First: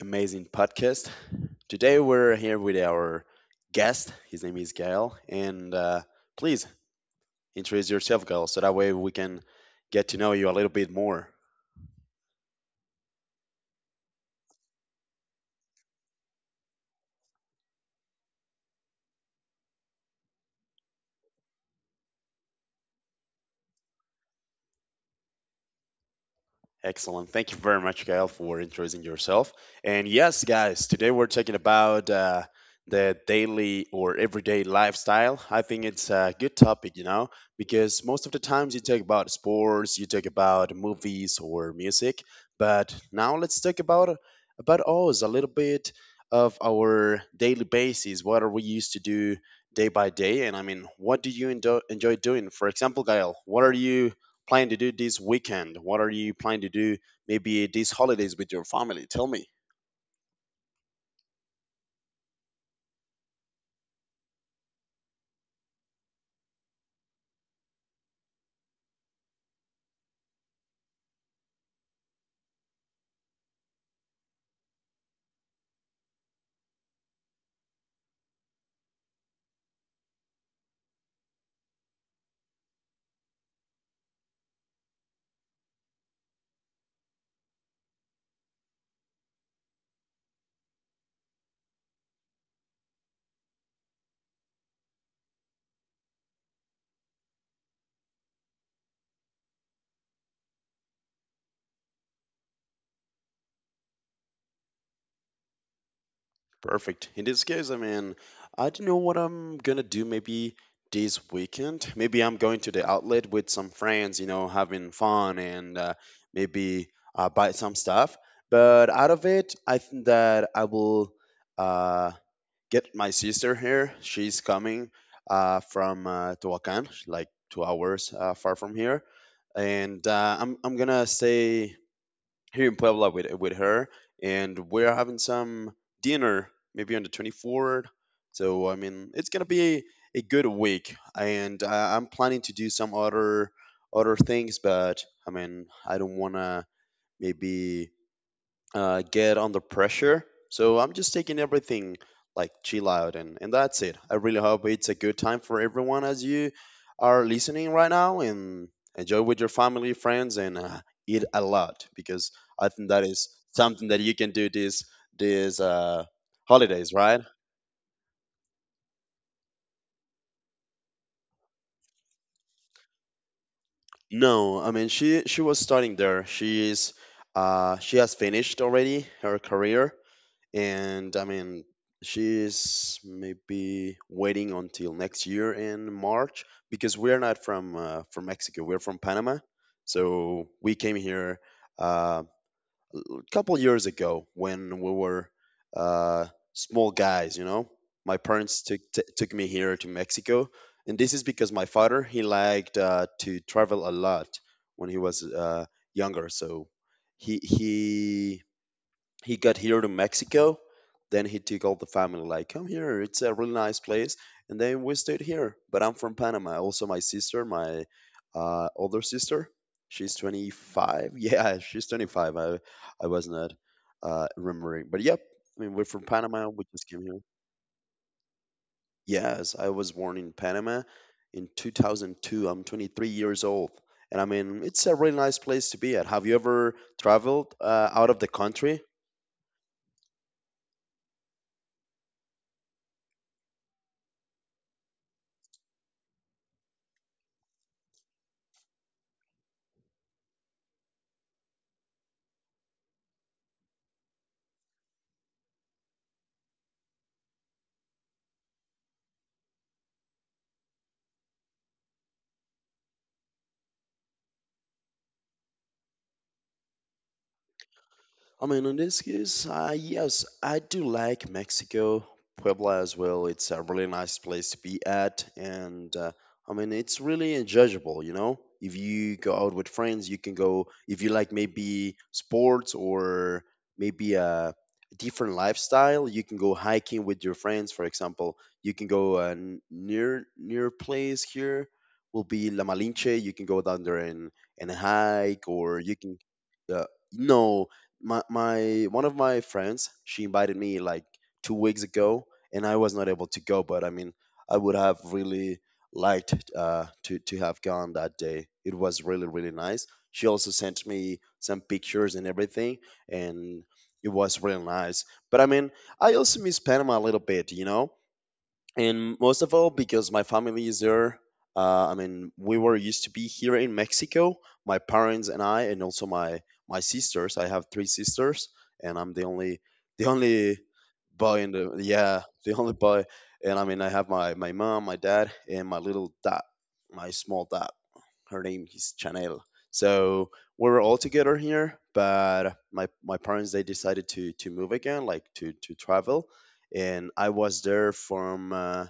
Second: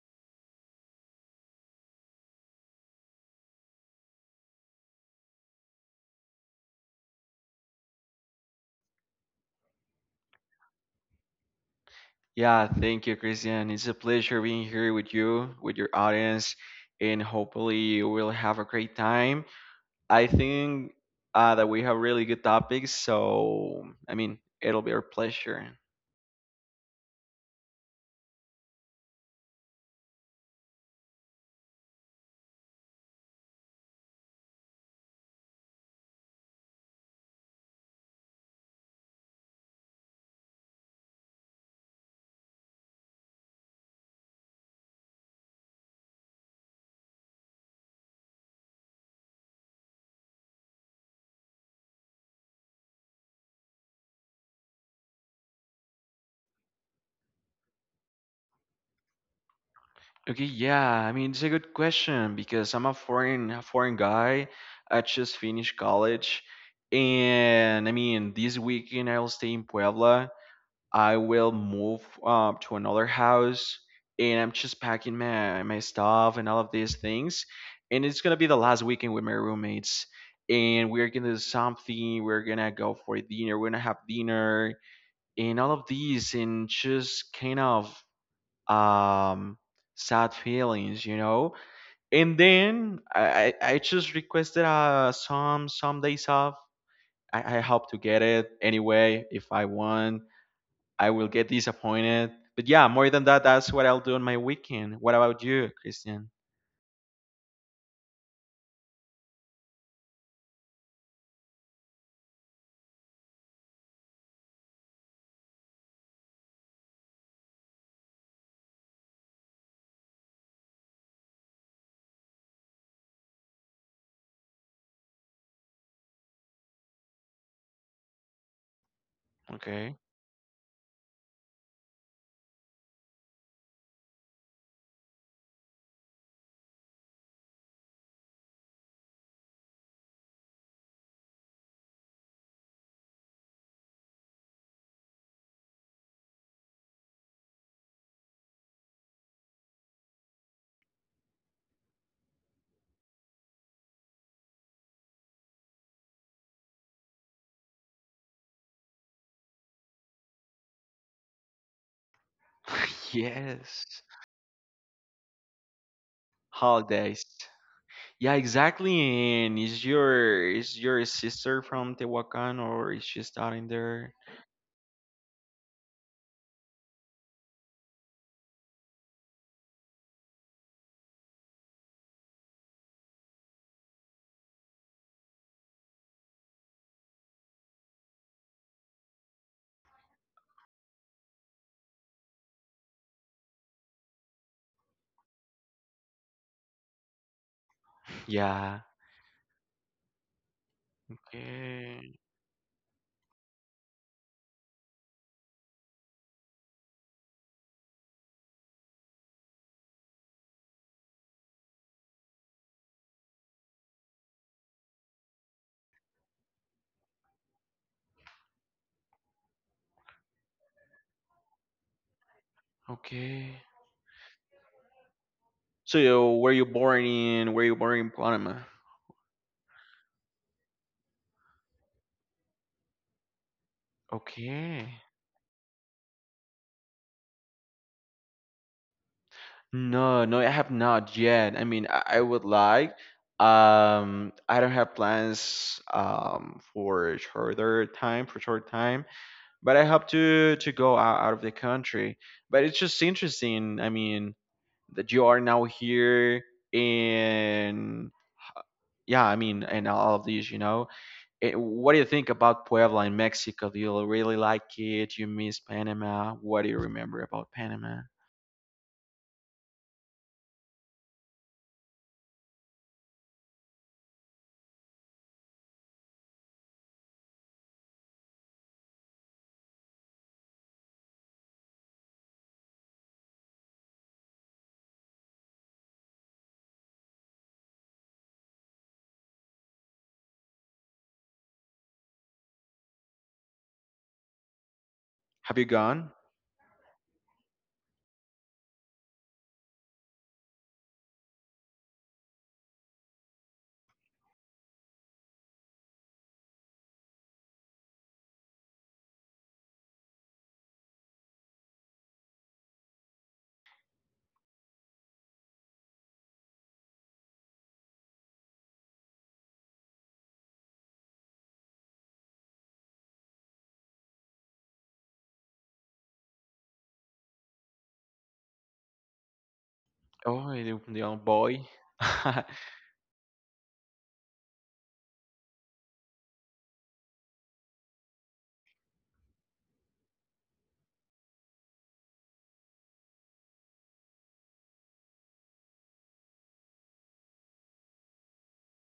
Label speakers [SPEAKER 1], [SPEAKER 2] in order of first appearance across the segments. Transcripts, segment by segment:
[SPEAKER 1] amazing podcast. Today, we're here with our guest. His name is Gael. And please introduce yourself, Gael, so that way we can get to know you a little bit more.
[SPEAKER 2] Yeah, thank you, Christian. It's a pleasure being here with you, with your audience, and hopefully you will have a great time. I think that we have really good topics, so I mean, it'll be our pleasure.
[SPEAKER 1] Excellent. Thank you very much, Gail, for introducing yourself. And yes, guys, today we're talking about the daily or everyday lifestyle. I think it's a good topic, you know, because most of the times you talk about sports, you talk about movies or music, but now let's talk about us a little bit of our daily basis. What are we used to do day by day? And I mean, what do you enjoy doing? For example, Gail, what are you? Plan to do this weekend? What are you planning to do maybe these holidays with your family? Tell me.
[SPEAKER 2] Okay, yeah, I mean, it's a good question because I'm a foreign guy. I just finished college, and I mean, this weekend I'll stay in Puebla. I will move to another house, and I'm just packing my stuff and all of these things. And it's gonna be the last weekend with my roommates. And we're gonna do something. We're gonna go for dinner. We're gonna have dinner and all of these, and just kind of um sad feelings. And then I just requested some days off. I hope to get it. Anyway, if I want, I will get disappointed. But yeah, more than that, that's what I'll do on my weekend. What about you, Christian?
[SPEAKER 1] Perfect. In this case, I mean, I don't know what I'm gonna do maybe this weekend. Maybe I'm going to the outlet with some friends, you know, having fun and maybe buy some stuff. But out of it, I think that I will uh, get my sister here. She's coming from Tehuacan, like 2 hours far from here.
[SPEAKER 2] Okay.
[SPEAKER 1] And I'm gonna stay here in Puebla with her, and we're having some dinner maybe on the 24th. So I mean, it's gonna be a good week, and I'm planning to do some other things, but I mean, I don't wanna maybe get under pressure. So I'm just taking everything like chill out and that's it. I really hope it's a good time for everyone as you are listening right now and enjoy with your family, friends, and eat a lot because I think that is something that
[SPEAKER 2] Yes.
[SPEAKER 1] you can do this holidays, right?
[SPEAKER 2] Holidays. Yeah, exactly. And is your sister from Tehuacan, or is she starting there?
[SPEAKER 1] No, I mean she was starting there. She has finished already her career and I mean she's maybe waiting until next year in March because we're not from Mexico. We're from Panama, so we came here uh, a couple years ago when we were uh, small guys. You know, my parents
[SPEAKER 2] Yeah.
[SPEAKER 1] took me here to Mexico, and this is because my father
[SPEAKER 2] Okay.
[SPEAKER 1] he liked to travel a lot when he was younger, so. He, he he got here to Mexico. Then he took all the family, like, come here, it's a really nice place. And then we stayed here. But I'm from Panama. Also, my sister, my older sister, she's 25. Yeah, she's 25. I was not
[SPEAKER 2] Okay.
[SPEAKER 1] remembering. But yep, I mean, we're from
[SPEAKER 2] So
[SPEAKER 1] Panama.
[SPEAKER 2] were
[SPEAKER 1] We
[SPEAKER 2] you
[SPEAKER 1] just came
[SPEAKER 2] born
[SPEAKER 1] here.
[SPEAKER 2] in were you born in Panama?
[SPEAKER 1] Yes, I was born in Panama in 2002. I'm 23 years old. And I mean,
[SPEAKER 2] Okay.
[SPEAKER 1] it's a really nice place to be at. Have you ever traveled out of the country?
[SPEAKER 2] No, no, I have not yet. I mean, I would like. I don't have plans for shorter time, for short time, but I hope to go out, out of the country. But it's just interesting. I mean, that you are now here in yeah, I mean, and all of these. Eh, what do you think about Puebla in Mexico? Do you really like it? You miss Panama? What do you remember about Panama?
[SPEAKER 1] I mean, in this case, yes, I do like Mexico, Puebla as well. It's a really nice place to be at, and I mean, it's really enjoyable. You know, if you go out with friends, you can go. If you like maybe sports or maybe a different lifestyle, you can go hiking with your friends. For example, you can go near place here will be La Malinche. You can go down there and hike,
[SPEAKER 2] Have you
[SPEAKER 1] or you
[SPEAKER 2] gone?
[SPEAKER 1] can uh, no, my my one of my friends she invited me like 2 weeks ago and I was not able to go, but I mean I would have really liked to have gone. That day it was really really nice. She also sent me some pictures and everything, and it was really nice. But I mean, I also miss Panama a little bit, you know, and most of all because my family is there. I mean, we were used to be here in Mexico, my parents and I, and also my sisters. I have three sisters and I'm the
[SPEAKER 2] Oh,
[SPEAKER 1] only
[SPEAKER 2] the young
[SPEAKER 1] boy in
[SPEAKER 2] boy.
[SPEAKER 1] the, yeah, the only boy. And I mean, I have my mom, my dad, and my little dot, my small dot. Her name is Chanel. So we were all together here, but my parents they decided to move again, like to travel. And I was there from uh,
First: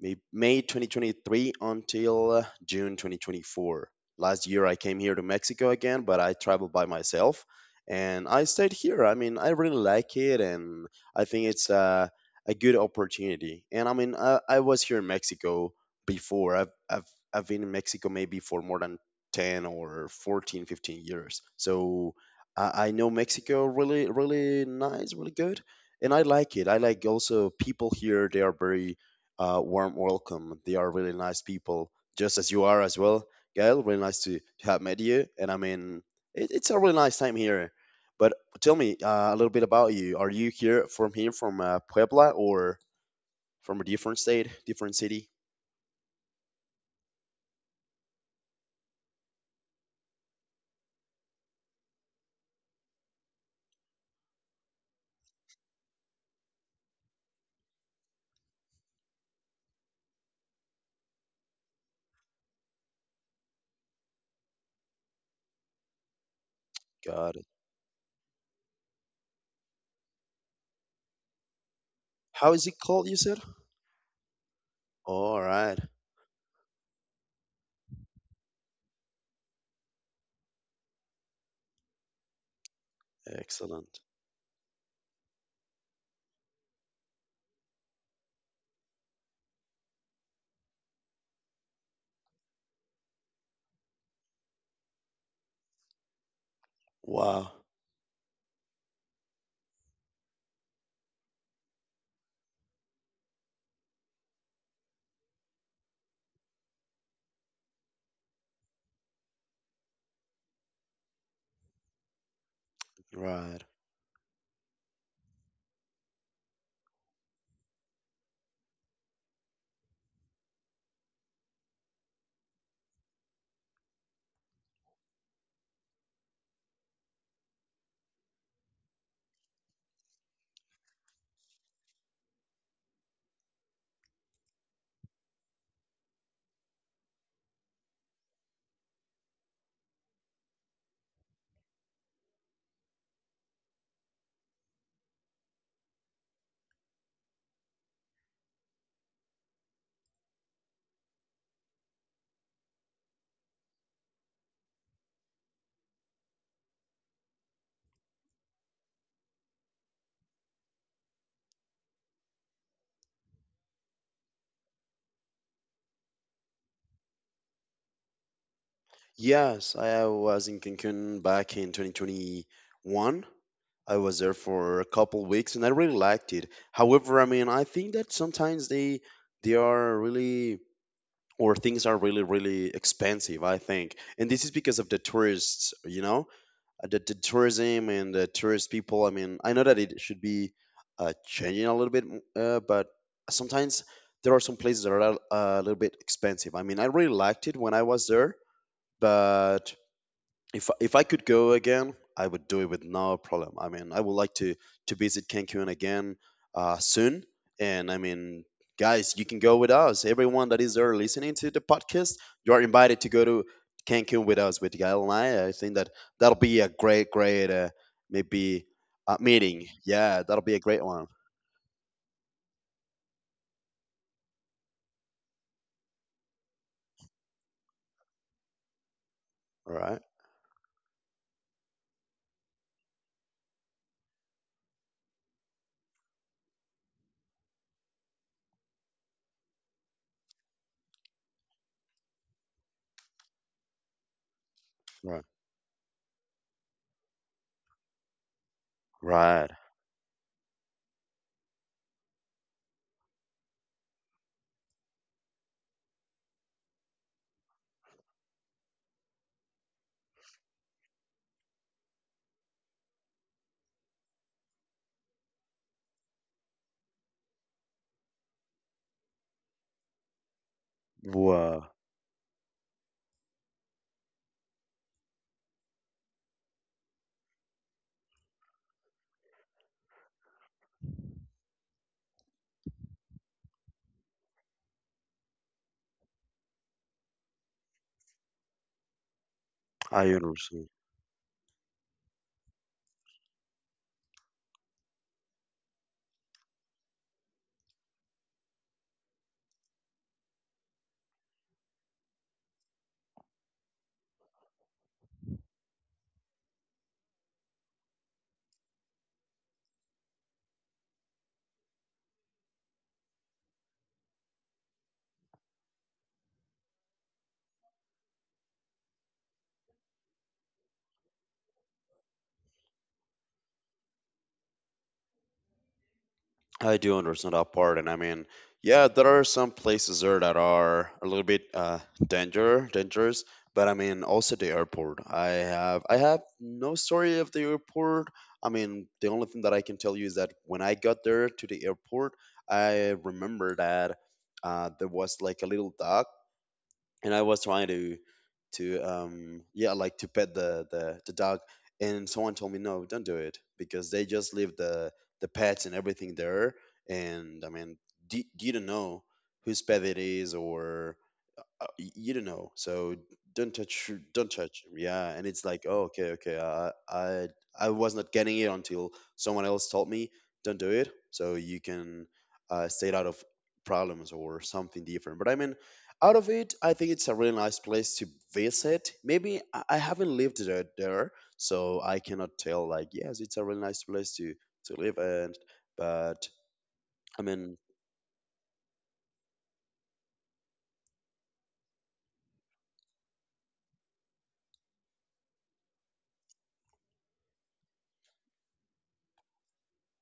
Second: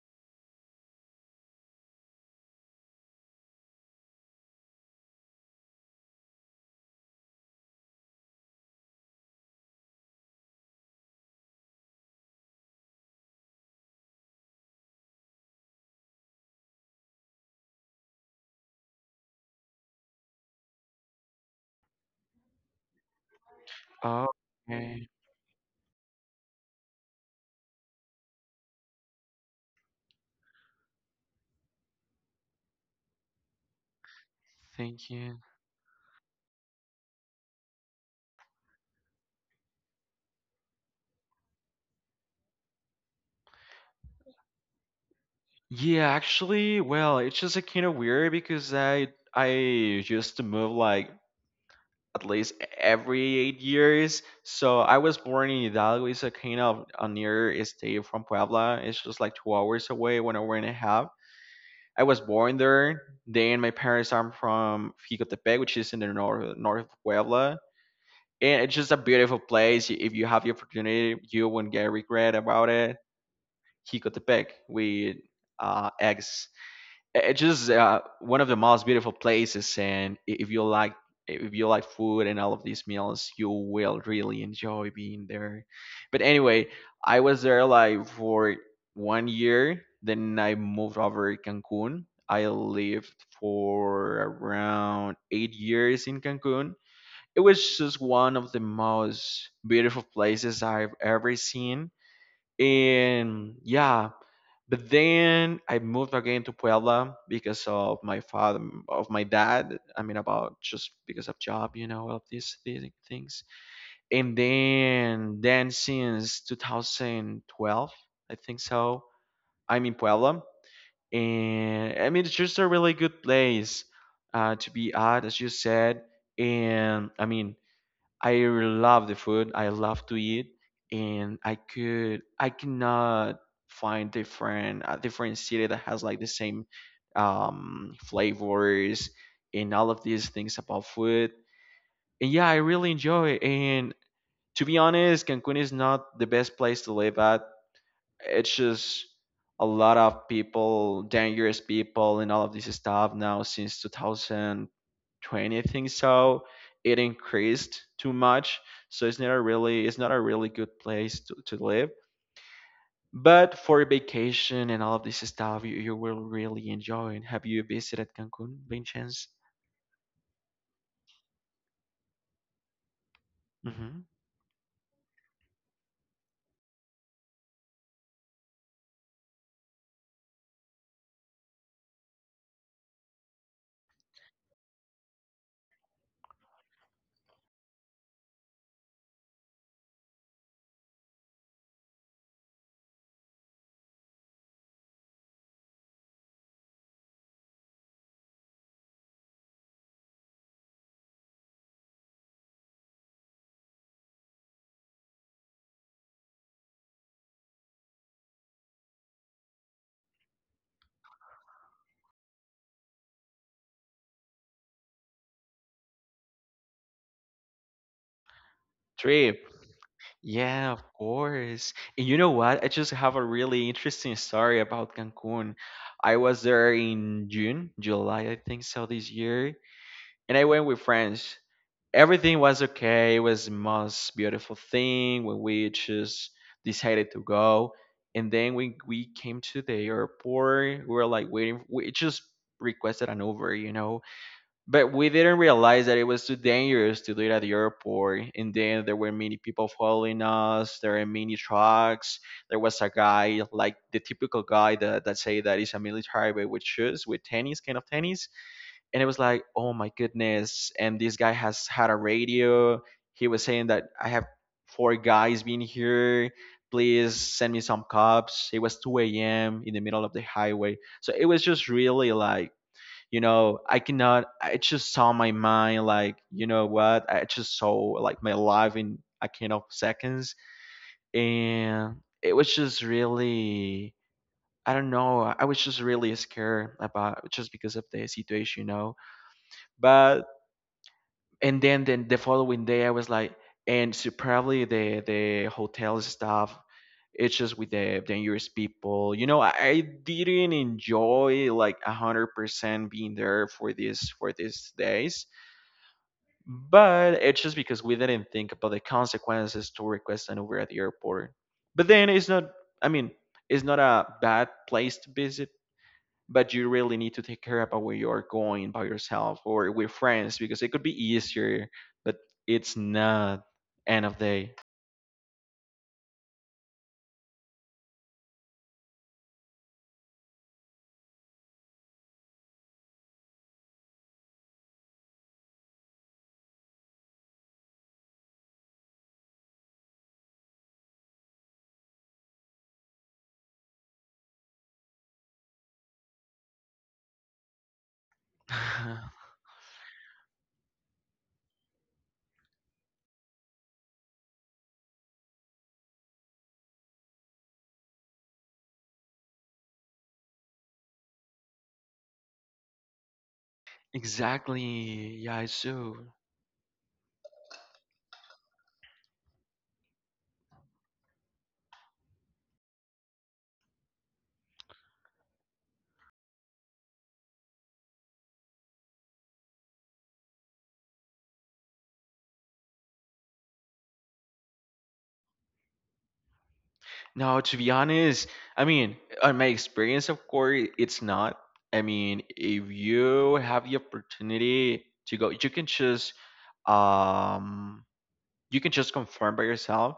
[SPEAKER 1] May, May 2023 until June 2024. Last year I came here to Mexico again, but I traveled by myself and I stayed here. I mean, I really like it and I think it's a good opportunity. And I mean, I was here in Mexico before. I've been in Mexico maybe for more than 10 or 14, 15 years. So I know Mexico really, really
[SPEAKER 2] Okay,
[SPEAKER 1] nice, really good. And I like it. I like also people here. They are very warm welcome. They are really nice people, just as you are as well, Gail. Really nice to have met
[SPEAKER 2] thank
[SPEAKER 1] you,
[SPEAKER 2] you.
[SPEAKER 1] and I mean, it's a really nice time here. But tell me a little bit about you. Are you here from Puebla or from a different state, different city?
[SPEAKER 2] Yeah, actually, well, it's just like kind of weird because I used to move like at least every 8 years. So I was born in Hidalgo. It's a kind of a near state from Puebla. It's just like 2 hours away, 1 hour and a half. I was born there. Then my parents are from Jicotepec, which is in the north of
[SPEAKER 1] Got it.
[SPEAKER 2] Puebla. And it's just a beautiful place. If you have the opportunity, you won't get regret
[SPEAKER 1] How is
[SPEAKER 2] about
[SPEAKER 1] it
[SPEAKER 2] it.
[SPEAKER 1] called? You said.
[SPEAKER 2] Jicotepec with
[SPEAKER 1] All right.
[SPEAKER 2] eggs. It's just one of the most beautiful places, and if you like food and all of these meals, you
[SPEAKER 1] Excellent.
[SPEAKER 2] will really enjoy being there. But anyway, I was there like for 1 year. Then I moved over to Cancun. I lived for around 8 years in Cancun. It
[SPEAKER 1] Wow.
[SPEAKER 2] was just one of the most beautiful places I've ever seen. And yeah, but then I moved again to Puebla because of my father, of my dad. I mean, about just because of job, you know, all of these things.
[SPEAKER 1] Right.
[SPEAKER 2] And then since 2012, I think so, I'm in Puebla. And I mean, it's just a really good place to be at, as you said. And I mean, I love the food. I love to eat, and I cannot find different a different city that has like the same flavors and all of these things about food. And yeah, I really enjoy it. And to be honest, Cancun is not the best place to live at. It's just a lot of people, dangerous people, and all of this stuff now since 2020, I think so. It increased too much, so it's not a really good place to live. But for vacation and all of this stuff, you will really enjoy it. Have you visited Cancun, by chance?
[SPEAKER 1] Yes, I was in Cancun back in 2021. I
[SPEAKER 2] Hmm.
[SPEAKER 1] was there for a couple weeks and I really liked it. However, I mean, I think that sometimes they are really or things are really really expensive, I think. And this is because of the tourists, you know, the tourism and the tourist people. I mean, I know that it should be changing a little bit, but sometimes there are some places that are a little bit expensive. I mean, I really liked it when I was there, but if I could go again, I would do it with no problem. I mean, I would like to visit Cancun again soon. And I mean, guys, you can go with us. Everyone that is there listening to the podcast, you are invited to go to Cancun with us, with Gail and I. I think that that'll be a great, great maybe
[SPEAKER 2] Trip.
[SPEAKER 1] meeting. Yeah, that'll be a
[SPEAKER 2] Yeah, of
[SPEAKER 1] great one.
[SPEAKER 2] course. And you know what? I just have a really interesting story about Cancun. I was there in June, July, I think so, this year,
[SPEAKER 1] All right,
[SPEAKER 2] and I went with friends. Everything was okay. It was the most beautiful thing when we just decided to go. And then when we came to the airport, we were like waiting. We just requested an Uber, you know, but we
[SPEAKER 1] right,
[SPEAKER 2] didn't realize that it was too dangerous to do it at the airport. And then there were many
[SPEAKER 1] right.
[SPEAKER 2] people following us. There were many trucks. There was a guy, like the typical guy that, that say that he's a military but with shoes, with tennis, kind of tennis. And it was like, oh my goodness. And this guy has had a radio. He was saying that I have four guys been here. Please send me some cops. It was 2 a.m. in the middle of the highway. So it was just
[SPEAKER 1] Wow,
[SPEAKER 2] really like, you know, I cannot. I just saw my mind, like, you know what, I just saw like my life in a kind of seconds. And it was just really, I don't know, I was just really scared about, just because of the situation, you know.
[SPEAKER 1] I
[SPEAKER 2] But,
[SPEAKER 1] understand.
[SPEAKER 2] and then, the following day I was like, and so probably the hotel staff, it's just with the dangerous people, you know. I didn't enjoy like 100% being there for this for these days, but it's just because we didn't think about the consequences to request an Uber at the airport. But then it's not, I mean, it's not a bad place to visit, but you really need to take care about where you are going by yourself or with friends because it could be easier, but it's not end of day.
[SPEAKER 1] I do understand that part, and I mean, yeah, there are some places there that are a little bit dangerous, but I mean, also the airport. I have no story of the airport. I mean, the only thing that I can tell you is that when I got there to the airport, I remember that there was like a little dog and I was trying to yeah like to pet the dog. And someone told me, no, don't do it, because they just leave the pets and everything there. And I mean, you don't know whose pet it is or you don't know, so don't touch
[SPEAKER 2] Exactly.
[SPEAKER 1] him. Yeah, and
[SPEAKER 2] Yeah,
[SPEAKER 1] it's
[SPEAKER 2] I
[SPEAKER 1] like, oh, okay,
[SPEAKER 2] do.
[SPEAKER 1] I was not getting it until someone else told me don't do it, so you can stay out of problems or something different. But I mean, out of it, I think it's a really nice place to visit. Maybe I haven't lived there, so I cannot tell like, yes, it's a really nice place to live and but I
[SPEAKER 2] No,
[SPEAKER 1] mean,
[SPEAKER 2] to be honest, I mean, on my experience, of course, it's not. I mean, if you have the opportunity to go, um, you can just confirm by yourself.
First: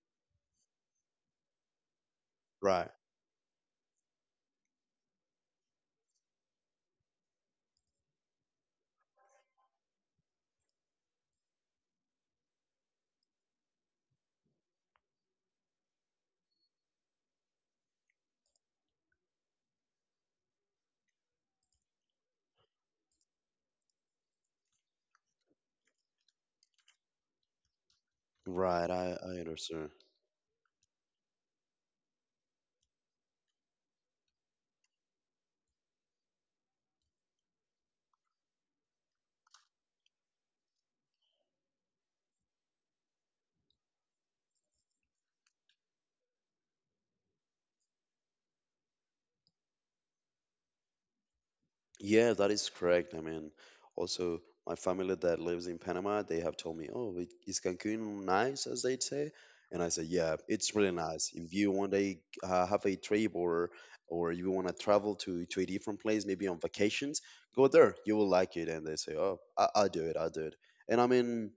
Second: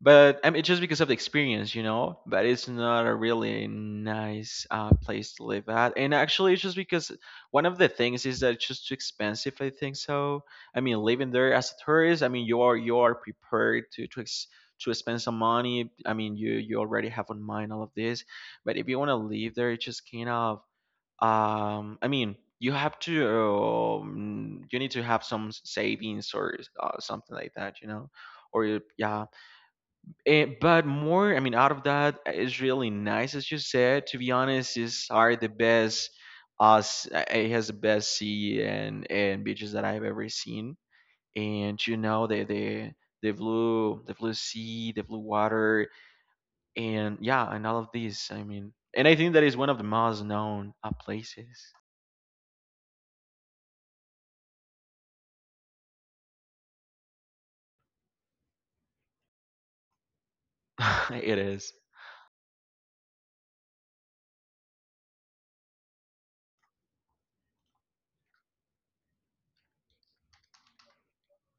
[SPEAKER 2] But I mean, just because of the experience, you know. But it's
[SPEAKER 1] right,
[SPEAKER 2] not a really nice place to live at. And actually, it's just because one of the things is that it's just too expensive. I think so. I mean, living there as a tourist, I mean, you are prepared to to spend some money. I mean, you already have on mind all of this. But if you want to live there, it's just kind of I mean, you have to, you need to have some savings, or something like that, you know, or you-
[SPEAKER 1] right, i
[SPEAKER 2] yeah.
[SPEAKER 1] i understand.
[SPEAKER 2] Eh, but more, I mean, out of that, is really nice, as you said. To be honest, is are the best us it has the best sea and beaches that I've ever seen. And you know the blue sea, the blue water, and yeah, and all of these. I mean, and I think that is one of the most known places.
[SPEAKER 1] Yeah, that is correct. I mean, also my family that lives in Panama, they have told me, "Oh, is Cancun nice?" as they say, and I say, "Yeah, it's really nice.
[SPEAKER 2] It
[SPEAKER 1] If
[SPEAKER 2] is.
[SPEAKER 1] you want to have a trip or you want to travel to a different place, maybe on vacations, go there. You will like it." And they say, "Oh, I'll do it. I'll do it." And I mean,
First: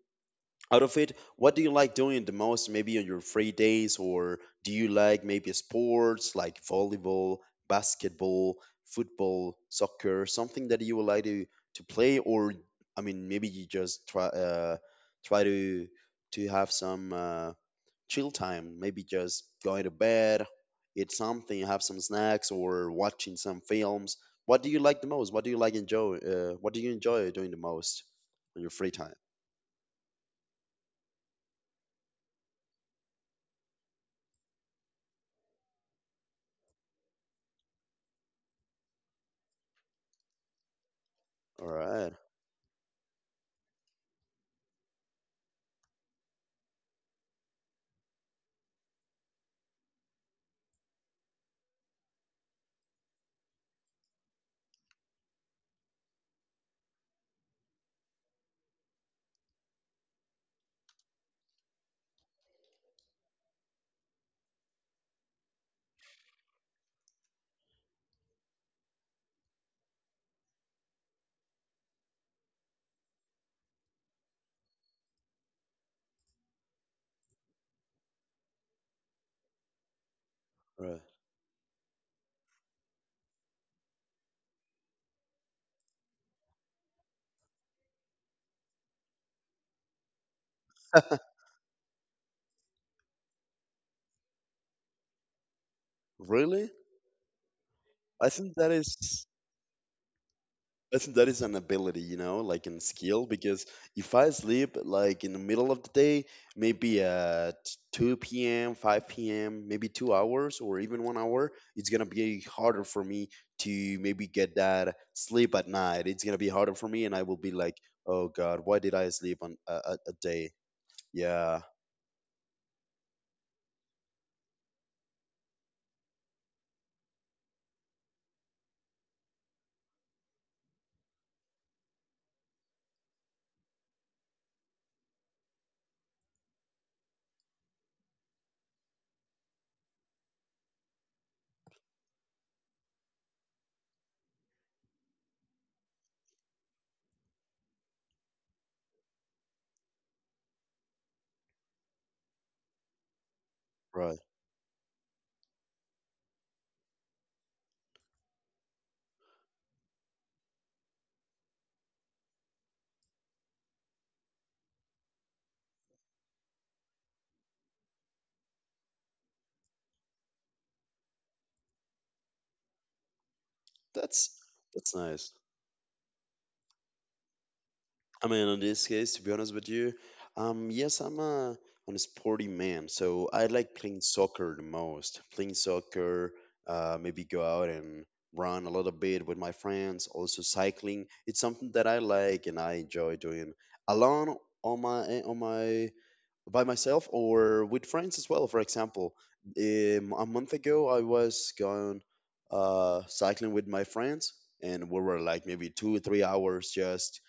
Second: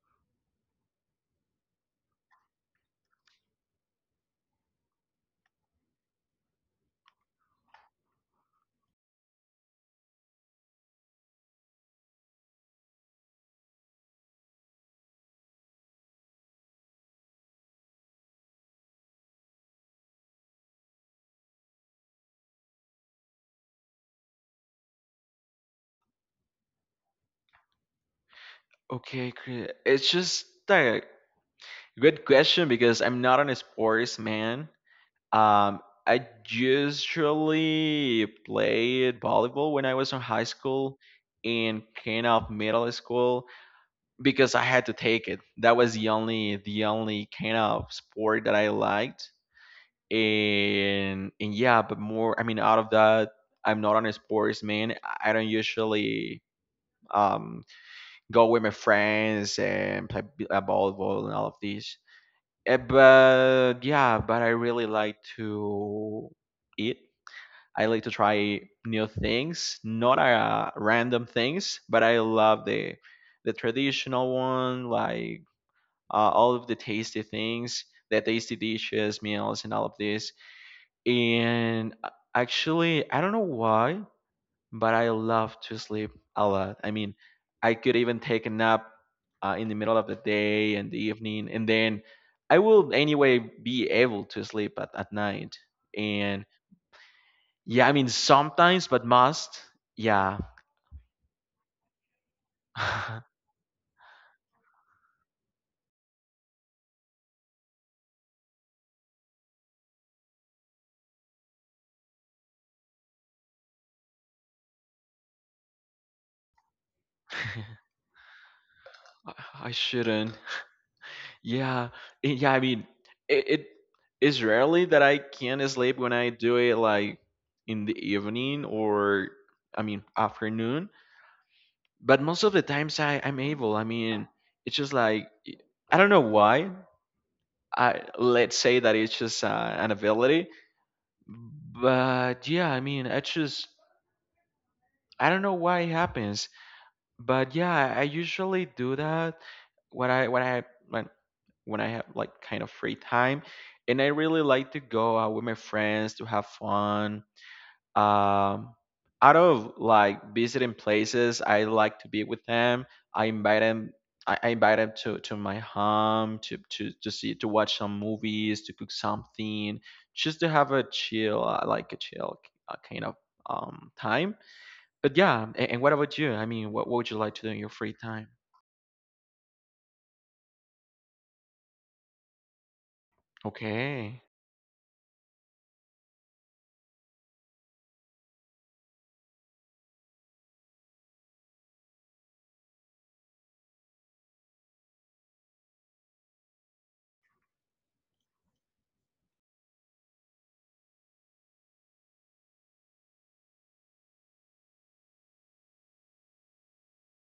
[SPEAKER 1] out of it, what do you like doing the most maybe on your free days? Or do you like maybe sports like volleyball, basketball, football, soccer, something that you would like to play? Or I mean, maybe you just try try to have some chill time, maybe just going to bed, eat something, have some snacks, or watching some films. What do you like the most? What do you enjoy doing the most on your free time?
[SPEAKER 2] Okay. It's just a good question because I'm not an sports man. Um, I usually played volleyball when I was in high school
[SPEAKER 1] All
[SPEAKER 2] and
[SPEAKER 1] right.
[SPEAKER 2] kind of middle school because I had to take it. That was the only kind of sport that I liked. And yeah, but more I mean out of that, I'm not a sportsman. I don't usually um go with my friends and play volleyball and all of these. Eh, but yeah, but I really like to eat. I like to try new things, not random things, but I love the traditional one, like all of the tasty things, the tasty dishes, meals, and all of this.
[SPEAKER 1] All right.
[SPEAKER 2] And actually, I don't know why, but I love to sleep a lot. I mean, I could even take a nap in the middle of the day and the evening, and then I will anyway be able to sleep at night. And
[SPEAKER 1] Really?
[SPEAKER 2] yeah, I mean
[SPEAKER 1] I think that
[SPEAKER 2] sometimes,
[SPEAKER 1] is
[SPEAKER 2] but must. Yeah.
[SPEAKER 1] I think that is an ability, you know, like in
[SPEAKER 2] I
[SPEAKER 1] skill, because if I sleep like in the middle of the day, maybe at 2 p.m., 5 p.m., maybe 2 hours or even 1 hour, it's going to be harder for me to maybe get that sleep at night. It's going to be harder for me and I will be like, "Oh god, why did I sleep on a,
[SPEAKER 2] I
[SPEAKER 1] a, a
[SPEAKER 2] shouldn't.
[SPEAKER 1] day?" Yeah,
[SPEAKER 2] Yeah. I- Yeah, I mean it is rarely that I can sleep when I do it like in the evening, or I mean afternoon, but most of the times I'm able. I mean, it's just like I don't know why. I let's say that it's just an ability, but yeah, I mean, I just I don't know why it happens. But yeah, I usually do that when when, when I have like kind of free time, and I
[SPEAKER 1] right.
[SPEAKER 2] really like to go out with my friends to have fun. Um, out of like visiting places, I like to be with them. I invite them. I invite them to my home to see to watch some movies, to cook something, just to have a chill, like a chill uh, kind of
[SPEAKER 1] That's
[SPEAKER 2] time.
[SPEAKER 1] that's
[SPEAKER 2] But
[SPEAKER 1] nice.
[SPEAKER 2] yeah, and what about you? I mean, what would you like to do in your free
[SPEAKER 1] I
[SPEAKER 2] time?
[SPEAKER 1] mean, in this case, to be honest with you, yes, I'm a sporty man, so I like playing
[SPEAKER 2] Okay.
[SPEAKER 1] soccer the most. Playing soccer, maybe go out and run a little bit with my friends. Also, cycling. It's something that I like and I enjoy doing alone on my eh, on my by myself or with friends as well. For example, a month ago, I was going cycling with my friends, and we were like maybe 2 or 3 hours just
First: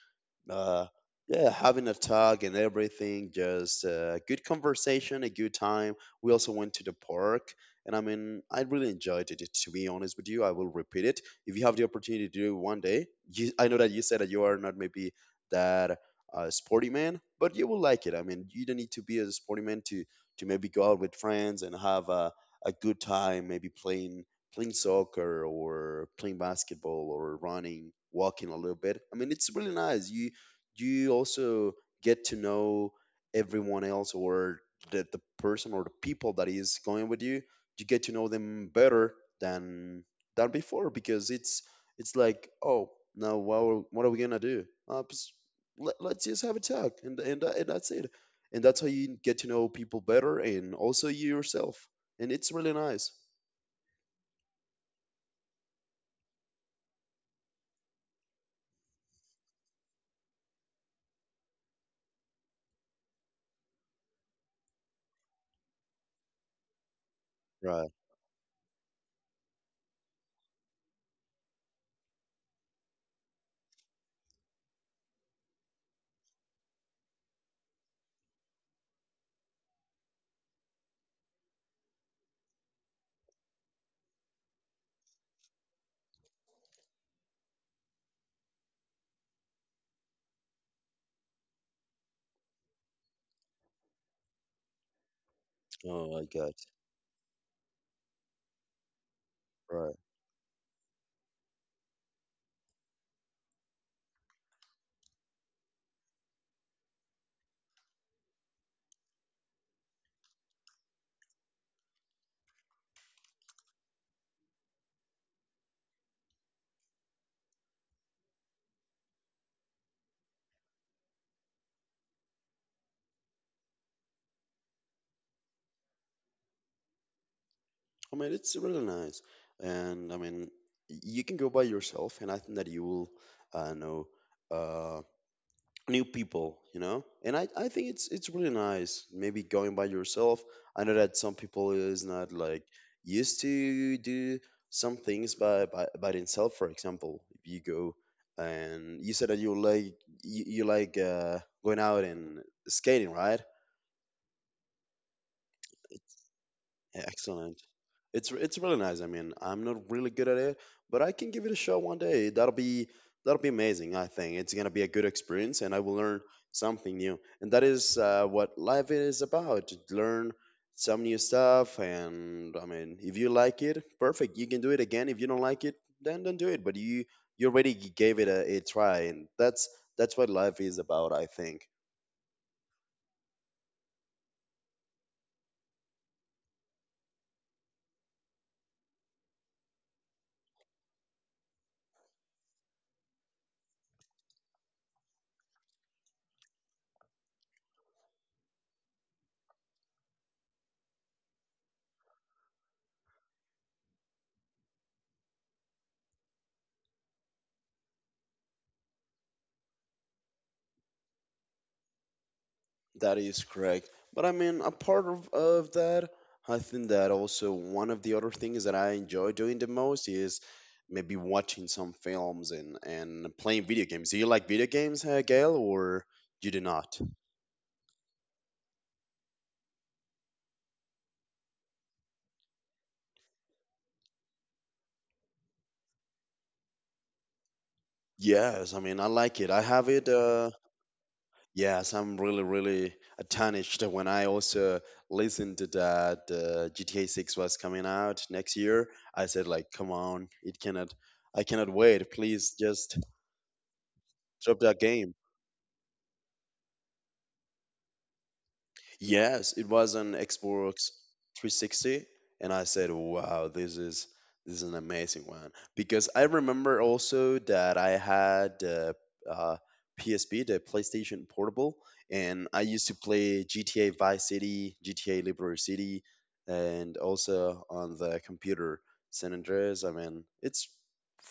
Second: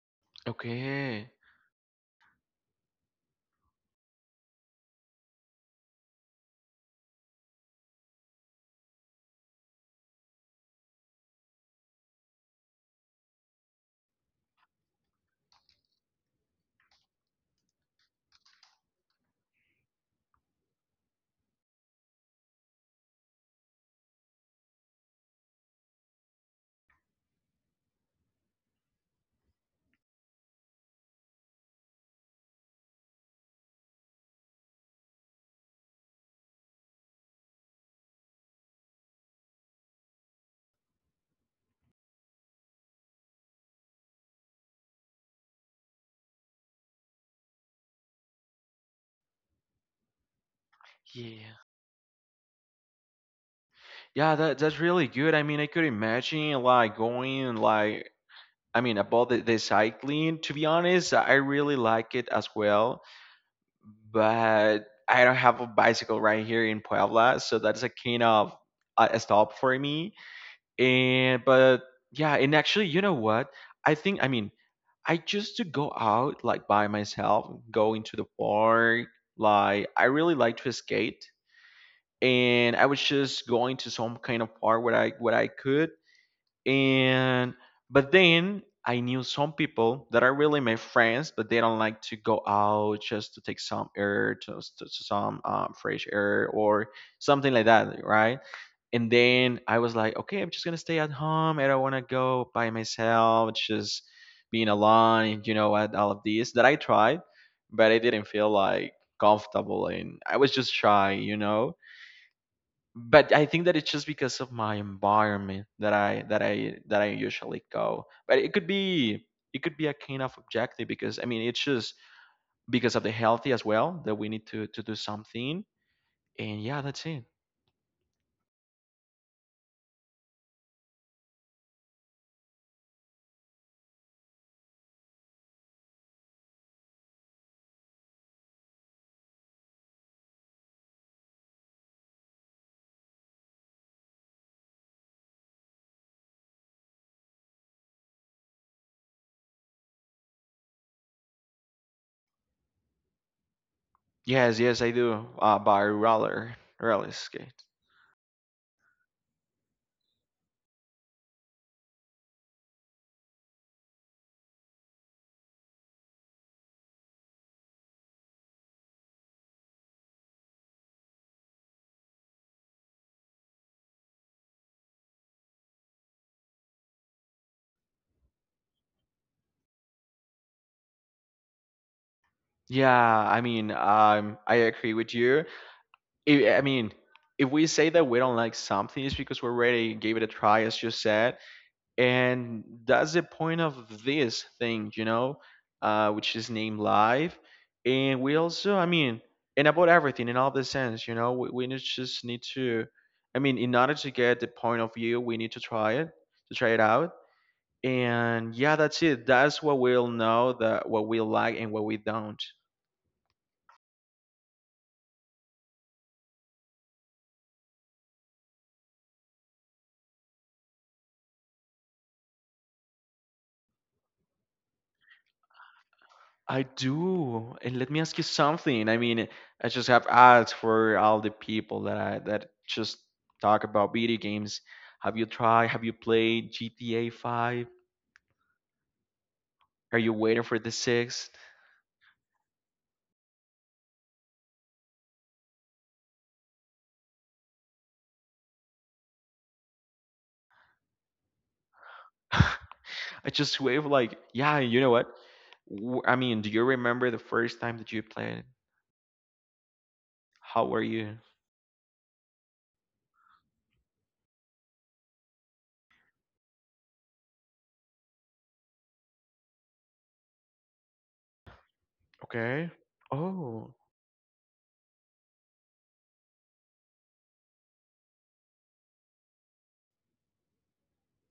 [SPEAKER 1] uh,
[SPEAKER 2] Okay.
[SPEAKER 1] yeah, having a talk and everything, just good conversation, a good time. We also went to the park, and I mean, I really enjoyed it. To be honest with you, I will repeat it. If you have the opportunity to do it one day, I know that you said that you are not maybe that sporty man, but you will like it. I mean, you don't need to be a sporty man to maybe go out with friends and have a good time, maybe playing soccer or playing basketball or running, walking a little bit. I mean, it's really nice. You also get to know everyone else, or the person or the people that is going with you. You get to know them better than than before, because it's like, oh, now what, what are we gonna do? Let's just have a talk, and that's it. And that's how you get to know people better, and also you
[SPEAKER 2] Yeah.
[SPEAKER 1] yourself. And it's really nice.
[SPEAKER 2] Yeah, that that's really good. I mean, I could imagine like going like. I mean, about the cycling, to be honest, I really like it as well, but I don't have a bicycle right here in Puebla, so that's a
[SPEAKER 1] Right.
[SPEAKER 2] kind of a stop for me. And but yeah. And actually, you know what, I think. I mean, I just to go out like by myself, go into the park. Like I really like to skate, and I was just going to some kind of park where I what I could. And But then I knew some people that are really my friends, but they don't like to go out just to take some air to some fresh
[SPEAKER 1] Oh, I
[SPEAKER 2] air
[SPEAKER 1] got.
[SPEAKER 2] or something like that, right? And then I was like, okay, I'm just gonna stay at home. I don't wanna go by myself, just being alone. And you know what, all of this that I tried, but I didn't feel like comfortable, and I was just shy, you know. But I think that it's just because of my environment that I usually go. But it could be a kind of objective, because I mean it's just because of the healthy as well, that we need to do something. And yeah, that's it.
[SPEAKER 1] I mean, it's really nice, and I mean, you can go by yourself, and I think that you will know uh, new people. And I think it's really nice. Maybe going by yourself. I know that some people is not like used to do some things by by themselves. For example, if you go and you said that you like going out and skating, right?
[SPEAKER 2] Yes, yes, I do. By roller
[SPEAKER 1] Yeah,
[SPEAKER 2] roller
[SPEAKER 1] excellent.
[SPEAKER 2] skate.
[SPEAKER 1] It's really nice. I mean, I'm not really good at it, but I can give it a shot one day. That'll be amazing. I think it's gonna be a good experience, and I will learn something new. And that is what life is about: to learn some new stuff. And I mean, if you like it, perfect. You can do it again. If you don't like it, then don't do it. But you already gave it a try, and that's what life is about, I think.
[SPEAKER 2] Yeah, I mean, I agree with you. I mean, if we say that we don't like something, it's because we already gave it a try, as you said, and that's the point of this thing, you know, which is named life. And we also, I mean, and about everything in all the sense, you know, we just need to, I mean, in order to get the point of view, we need to try it out. And yeah, that's it. That's what we'll know, that what we like and what we don't.
[SPEAKER 1] That is correct. But I mean, a part of that, I think that also one of the other things that I enjoy doing the most is maybe watching some films and playing video games. Do you like video games, Gail, or you
[SPEAKER 2] I
[SPEAKER 1] do not?
[SPEAKER 2] do. And let me ask you something. I mean, I just have asked for all the people that I that just talk about video games, have you tried, have you played GTA 5?
[SPEAKER 1] Yes, I mean, I like it. I have
[SPEAKER 2] Are
[SPEAKER 1] it.
[SPEAKER 2] you waiting
[SPEAKER 1] Uh,
[SPEAKER 2] for the sixth?
[SPEAKER 1] yes, I'm really, really astonished when I also listened to that GTA 6 was coming out next year. I said, like, come on, it cannot, I cannot wait. Please just
[SPEAKER 2] I just wave like, yeah,
[SPEAKER 1] drop that
[SPEAKER 2] you know what.
[SPEAKER 1] game.
[SPEAKER 2] I mean, do you remember the first time that you played?
[SPEAKER 1] Yes, it was an
[SPEAKER 2] How were
[SPEAKER 1] Xbox
[SPEAKER 2] you?
[SPEAKER 1] 360, and I said, "Wow, this is an amazing one." Because I remember also that I had uh, PSP, the PlayStation Portable, and I
[SPEAKER 2] Okay.
[SPEAKER 1] used to play
[SPEAKER 2] Oh.
[SPEAKER 1] GTA Vice City, GTA Liberty City, and also on the computer San Andreas. I mean, it's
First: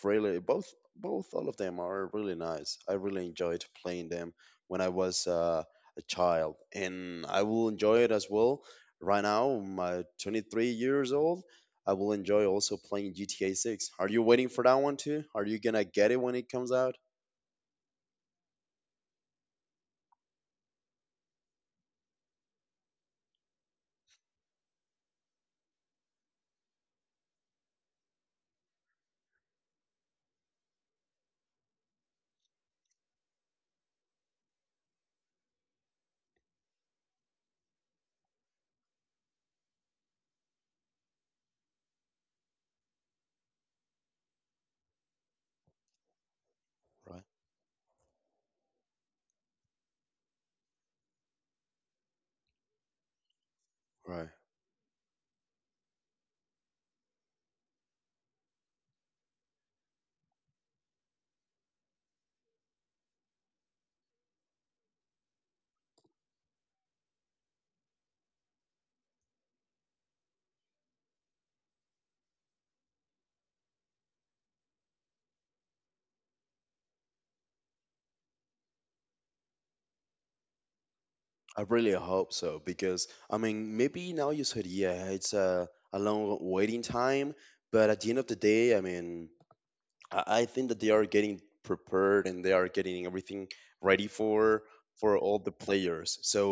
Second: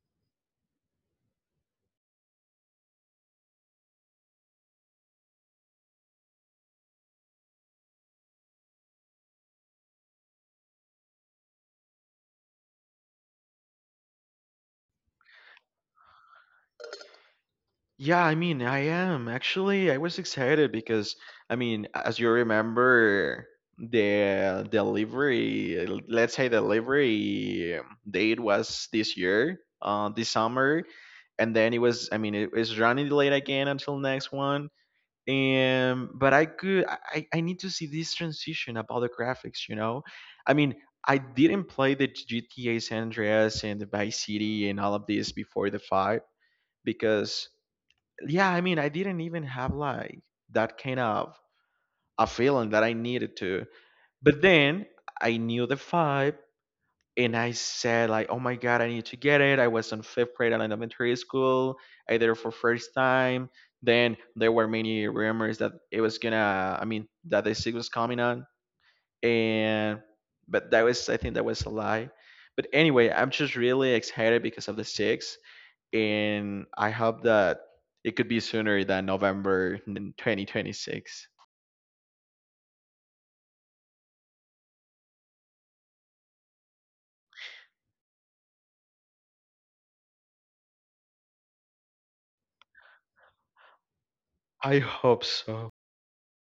[SPEAKER 1] really both both all of them are really nice. I really enjoyed playing them when I was a child, and I will enjoy it as well right now. My 23 years old, I will enjoy also playing GTA 6. Are you waiting for that one too? Are you gonna get it when it comes out?
[SPEAKER 2] Yeah, I mean, I am, actually. I was excited because, I mean, as you remember, the delivery, let's say delivery date was this year, this summer, and then it was. I mean, it was running late again until next one. And but I could, I need to see this transition about the graphics. You know, I mean. I didn't play the GTA San Andreas and the Vice City and all of this before the five,
[SPEAKER 1] Right.
[SPEAKER 2] because yeah, I mean, I didn't even have like that kind of a feeling that I needed to.
[SPEAKER 1] Right.
[SPEAKER 2] But then I knew the vibe, and I said like, oh my God, I need to get it. I was in fifth grade in elementary school. I did it for first time. Then there were many rumors that it was gonna, I mean that the sig was coming on. And but that was, I think that was a lie. But anyway, I'm just really excited because of the sig. And I hope that it could be sooner than November in 2026.
[SPEAKER 1] I really hope so, because, I mean, maybe now you said, yeah, it's a long waiting time, but at the end of the day, I mean, I think that they are getting prepared and they are getting everything ready for
[SPEAKER 2] I
[SPEAKER 1] for
[SPEAKER 2] hope
[SPEAKER 1] all the
[SPEAKER 2] so.
[SPEAKER 1] players. So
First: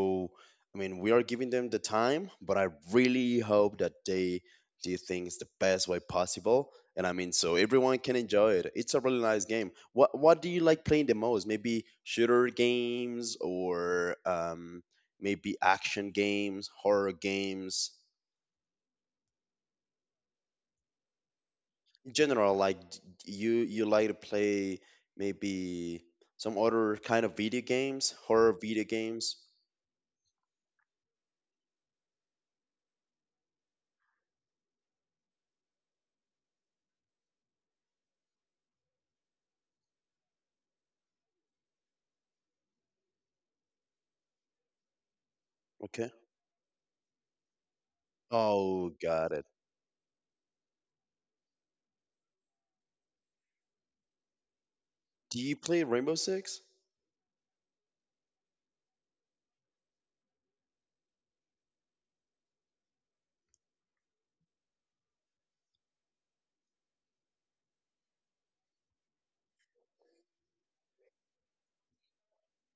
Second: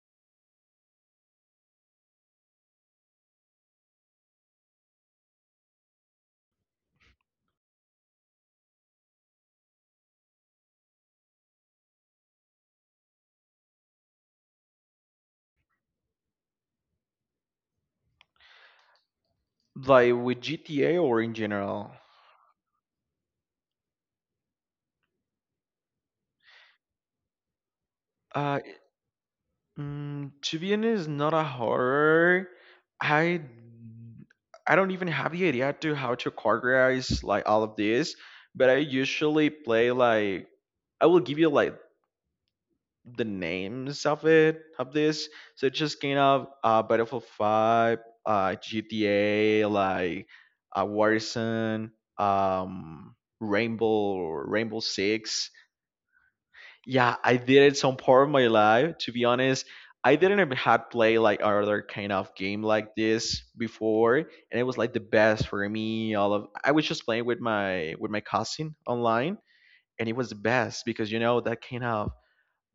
[SPEAKER 1] I mean, we are giving them the time, but I really hope that they do things the best way possible. And I mean, so everyone can enjoy it. It's a really nice game. What do you like playing the most? Maybe shooter games or maybe action games, horror games.
[SPEAKER 2] Like with GTA or in general?
[SPEAKER 1] General, like, you like to play maybe some other kind of video games, horror
[SPEAKER 2] Uh,
[SPEAKER 1] video games.
[SPEAKER 2] to be honest, not a horror. I don't even have the idea to how to categorize like all of this, but I usually play like, I will give you like the names of it of this. So it's just
[SPEAKER 1] Okay.
[SPEAKER 2] kind of Battlefield 5,
[SPEAKER 1] Oh, got it.
[SPEAKER 2] GTA like, Warzone, um Rainbow
[SPEAKER 1] Do
[SPEAKER 2] Six.
[SPEAKER 1] you play Rainbow Six?
[SPEAKER 2] Yeah, I did it some part of my life, to be honest. I didn't ever had play like other kind of game like this before. And it was like the best for me. All of, I was just playing with my cousin online, and it was the best because you know that kind of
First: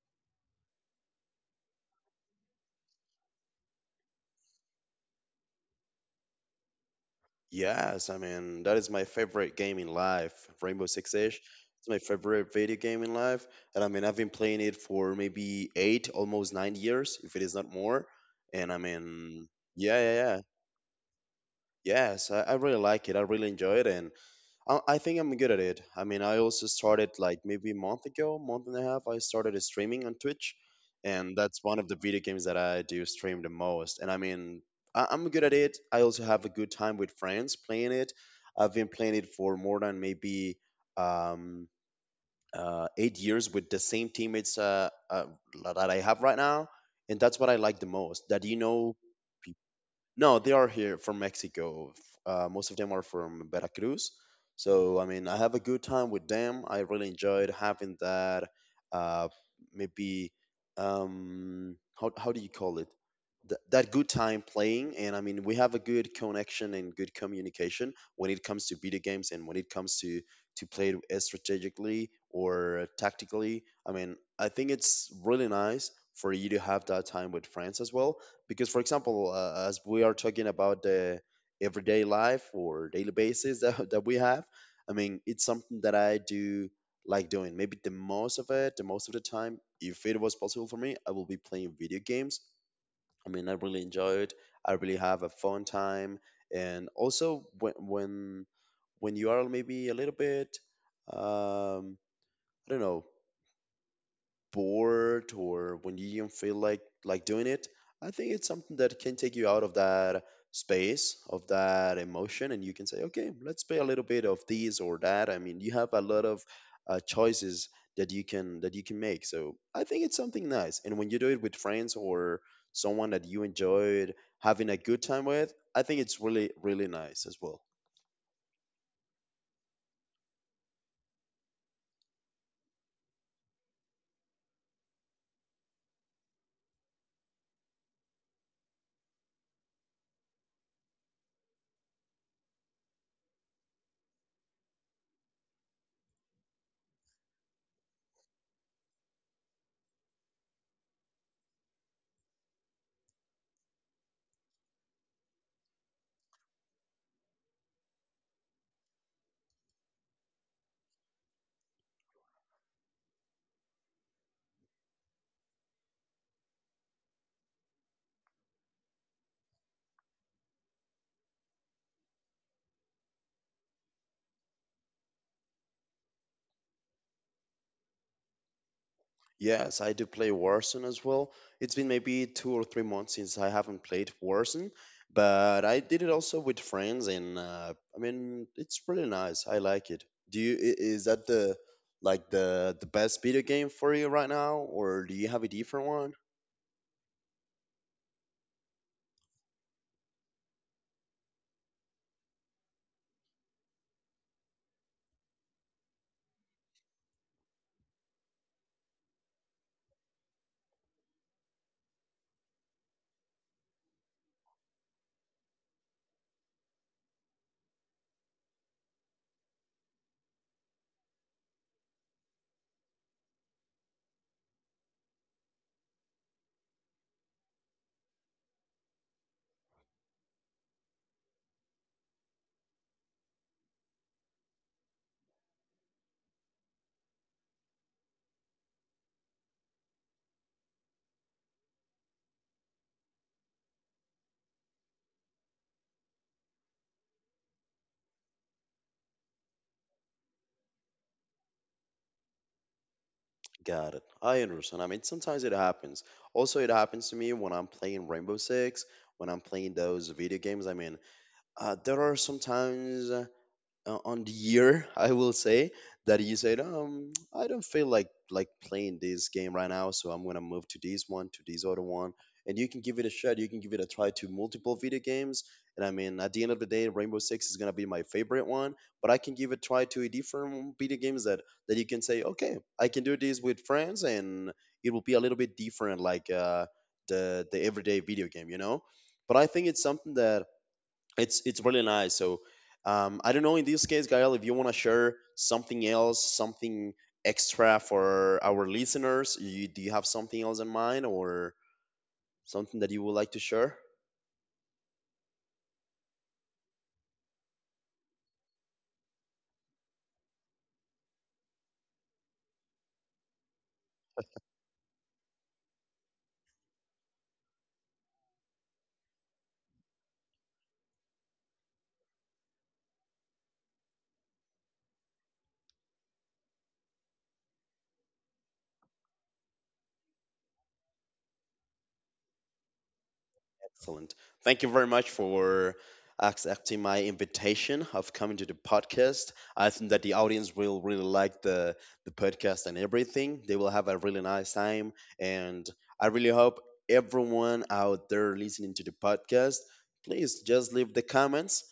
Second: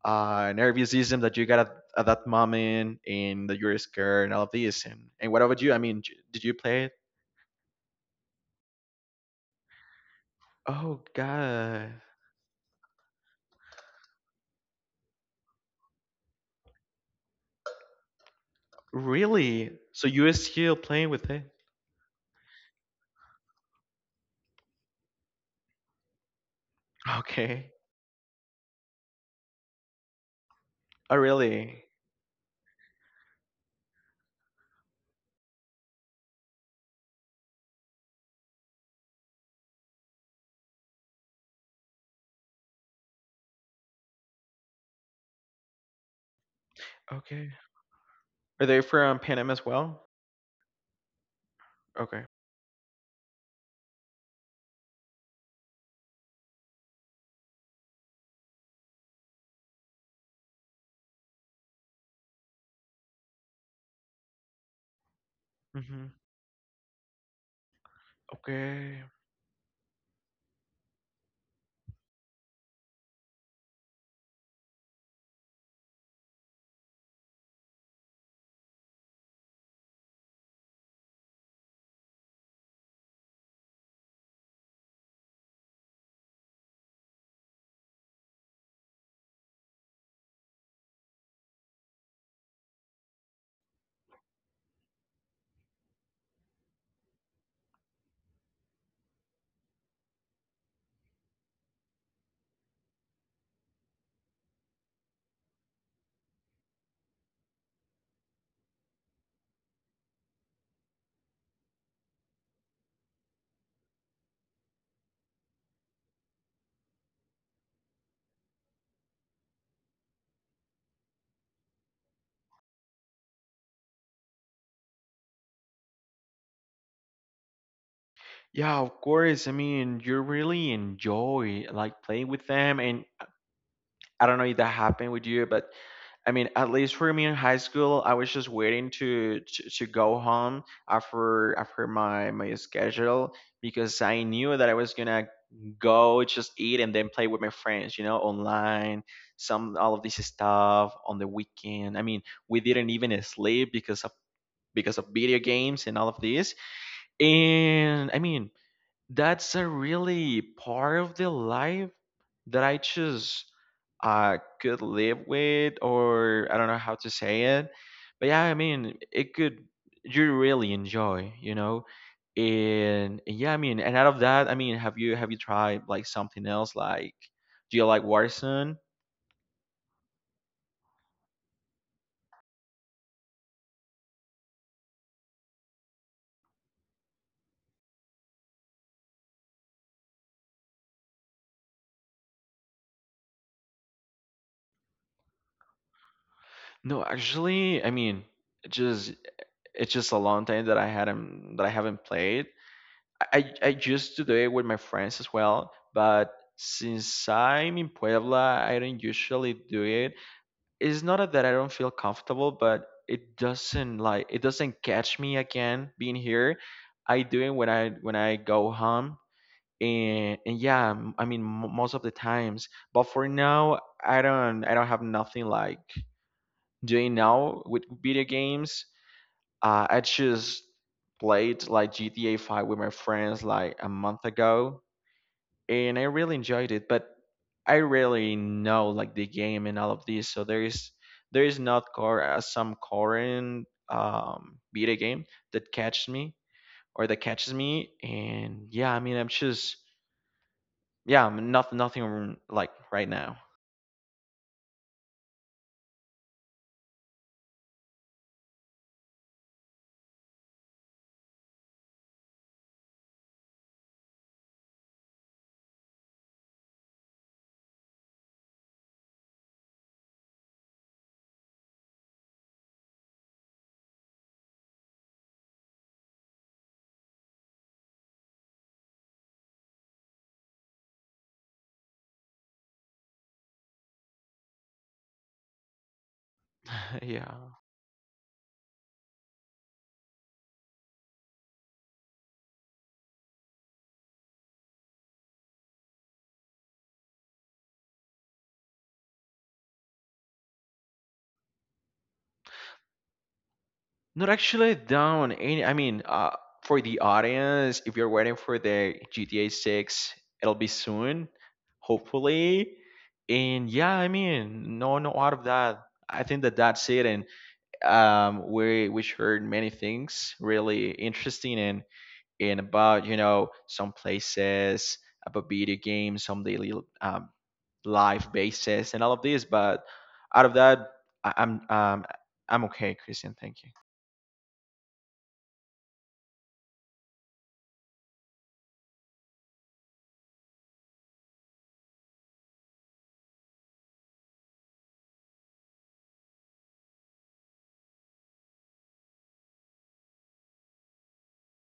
[SPEAKER 2] nervous system that you got at that moment, and that you're scared and all of this. And what about you? I mean, did you play it?
[SPEAKER 1] Yes, I mean that is my favorite game in life. Rainbow
[SPEAKER 2] Oh,
[SPEAKER 1] Six Siege. It's my
[SPEAKER 2] God.
[SPEAKER 1] favorite video game in life, and I mean I've been playing it for maybe 8, almost 9 years, if it is not more. And I mean,
[SPEAKER 2] Really?
[SPEAKER 1] yeah,
[SPEAKER 2] So
[SPEAKER 1] yeah,
[SPEAKER 2] you are
[SPEAKER 1] yeah.
[SPEAKER 2] still playing with it?
[SPEAKER 1] Yes, I really like it. I really enjoy it, and I think I'm good at it. I mean, I also started like
[SPEAKER 2] Okay.
[SPEAKER 1] maybe a month ago, month and a half. I started streaming on Twitch,
[SPEAKER 2] Oh,
[SPEAKER 1] and that's one
[SPEAKER 2] really?
[SPEAKER 1] of the video games that I do stream the most. And I mean, I'm good at it. I also have a good time with friends playing it. I've been playing it for more than maybe um, 8 years with the same teammates that I have right now, and that's
[SPEAKER 2] Okay.
[SPEAKER 1] what I like the most. That you
[SPEAKER 2] Are they
[SPEAKER 1] know
[SPEAKER 2] from Panama as well?
[SPEAKER 1] No, they are here from Mexico. F-
[SPEAKER 2] Okay.
[SPEAKER 1] Uh, most of them are from Veracruz. So, I mean, I have a good time with them. I really enjoyed having that. Uh, maybe, how do you call it? That good time playing. And I mean, we have a
[SPEAKER 2] Mm-hmm.
[SPEAKER 1] good connection and good communication when it comes to
[SPEAKER 2] Okay.
[SPEAKER 1] video games and when it comes to play it strategically or tactically. I mean, I think it's really nice for you to have that time with friends as well because, for example, as we are talking about the everyday life or daily basis that we have. I mean it's something that I do like doing maybe the most of the time. If it was possible for me, I will be playing video games. I mean, I really enjoy it. I really have a fun time. And also when you are maybe a little bit, um I don't know, bored, or when you don't feel like doing it, I think it's something that can take you out of that space, of that emotion, and you can say, okay, let's play a little bit of this or that. I mean, you have a lot of choices that you can make. So I think it's something nice, and when you do it with friends or someone that you enjoyed having a good time with, I think it's really really nice as well.
[SPEAKER 2] Yeah, of course. I mean, you really enjoy like playing with them. And I don't know if that happened with you, but I mean, at least for me in high school, I was just waiting to go home after my schedule, because I knew that I was gonna go just eat and then play with my friends, you know, online, some all of this stuff on the weekend. I mean, we didn't even sleep because of video games and all of this. And I mean, that's a really part of the life that I just could live with, or I don't know how to say it. But yeah, I mean, it could, you really enjoy, you know? And yeah, I mean, and out of that, I mean, have you tried like something else? Like, do you like Warzone?
[SPEAKER 1] Yes, I do play Warzone as well. It's been maybe 2 or 3 months since I haven't played Warzone, but I did it also with friends, and I mean, it's pretty nice. I like it. Is that the, like, the best video game for you right now, or do you have a different one?
[SPEAKER 2] No, actually, I mean, it just it's just a long time that I hadn't that I haven't played. I used to do it with my friends as well, but since I'm in Puebla, I don't usually do it. It's not that I don't feel comfortable, but it doesn't catch me again being here. I do it when I go home, and yeah, I mean most of the times. But for now, I don't have nothing like doing now with video games. I just played like GTA 5 with my friends like a month ago, and I really enjoyed it, but I really know like the game and all of this. So there is not core some current beta game that catches me, and yeah, I mean, I'm just yeah, I'm not nothing like right now.
[SPEAKER 1] Got it. I understand. I mean, sometimes it happens. Also, it happens to me when I'm playing Rainbow Six, when I'm playing those video games. I mean, there are sometimes. On the year I will say that you said, I don't feel like playing this game right now, so I'm gonna move to this one, to this other one, and you can give it a shot, you can give it a try to multiple video games. And I mean, at the end of the day, Rainbow Six is gonna be my favorite one, but I can give a try to a different video games that you can say, okay, I can do this with friends, and it will be a little bit different, like, the
[SPEAKER 2] Yeah.
[SPEAKER 1] the everyday video game. But I think it's something that it's really nice. So I don't know, in this case, Gael, if you want to share something else, something extra for our listeners, do you have something else in mind or something that you would like to share?
[SPEAKER 2] Not actually down any. I mean, for the audience, if you're waiting for the GTA 6, it'll be soon, hopefully. And yeah, I mean, no, no, out of that. I think that that's it. And we heard many things really interesting, and about, you know, some places, about video games, some daily um, life basis, and all of this. But out of that, I, I'm um, I'm okay, Christian. Thank you.
[SPEAKER 1] Excellent. Thank you very much for accepting my invitation of coming to the podcast. I think that the audience will really like the podcast and everything. They will have a really nice time, and I really hope everyone out there listening to the podcast, please just leave the comments,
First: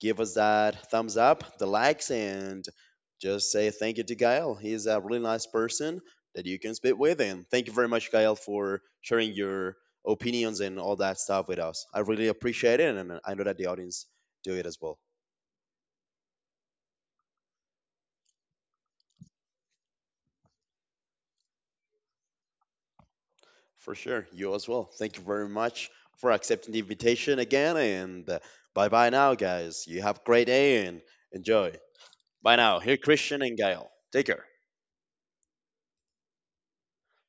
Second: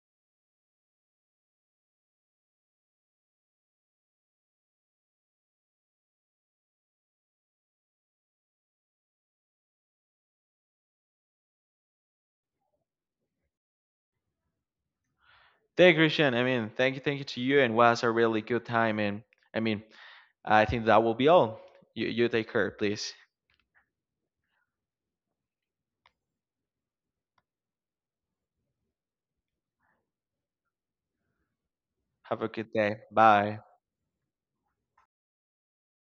[SPEAKER 1] give us that thumbs up, the likes, and just say thank you to Gael. He's a really nice person that you can speak with. And thank you very much, Gael, for sharing your opinions and all that stuff with us. I really appreciate it, and I know that the audience do it as well.
[SPEAKER 2] Thank you, Christian. I mean, thank you to you, and was a really good time. And I mean, I think that will be all. You take care, please.
[SPEAKER 1] For sure, you as well. Thank you very much for accepting the invitation again, and bye bye now, guys. You have a great day and enjoy.
[SPEAKER 2] Have a
[SPEAKER 1] Bye
[SPEAKER 2] good
[SPEAKER 1] now. Here,
[SPEAKER 2] day.
[SPEAKER 1] Christian and
[SPEAKER 2] Bye.
[SPEAKER 1] Gail. Take care.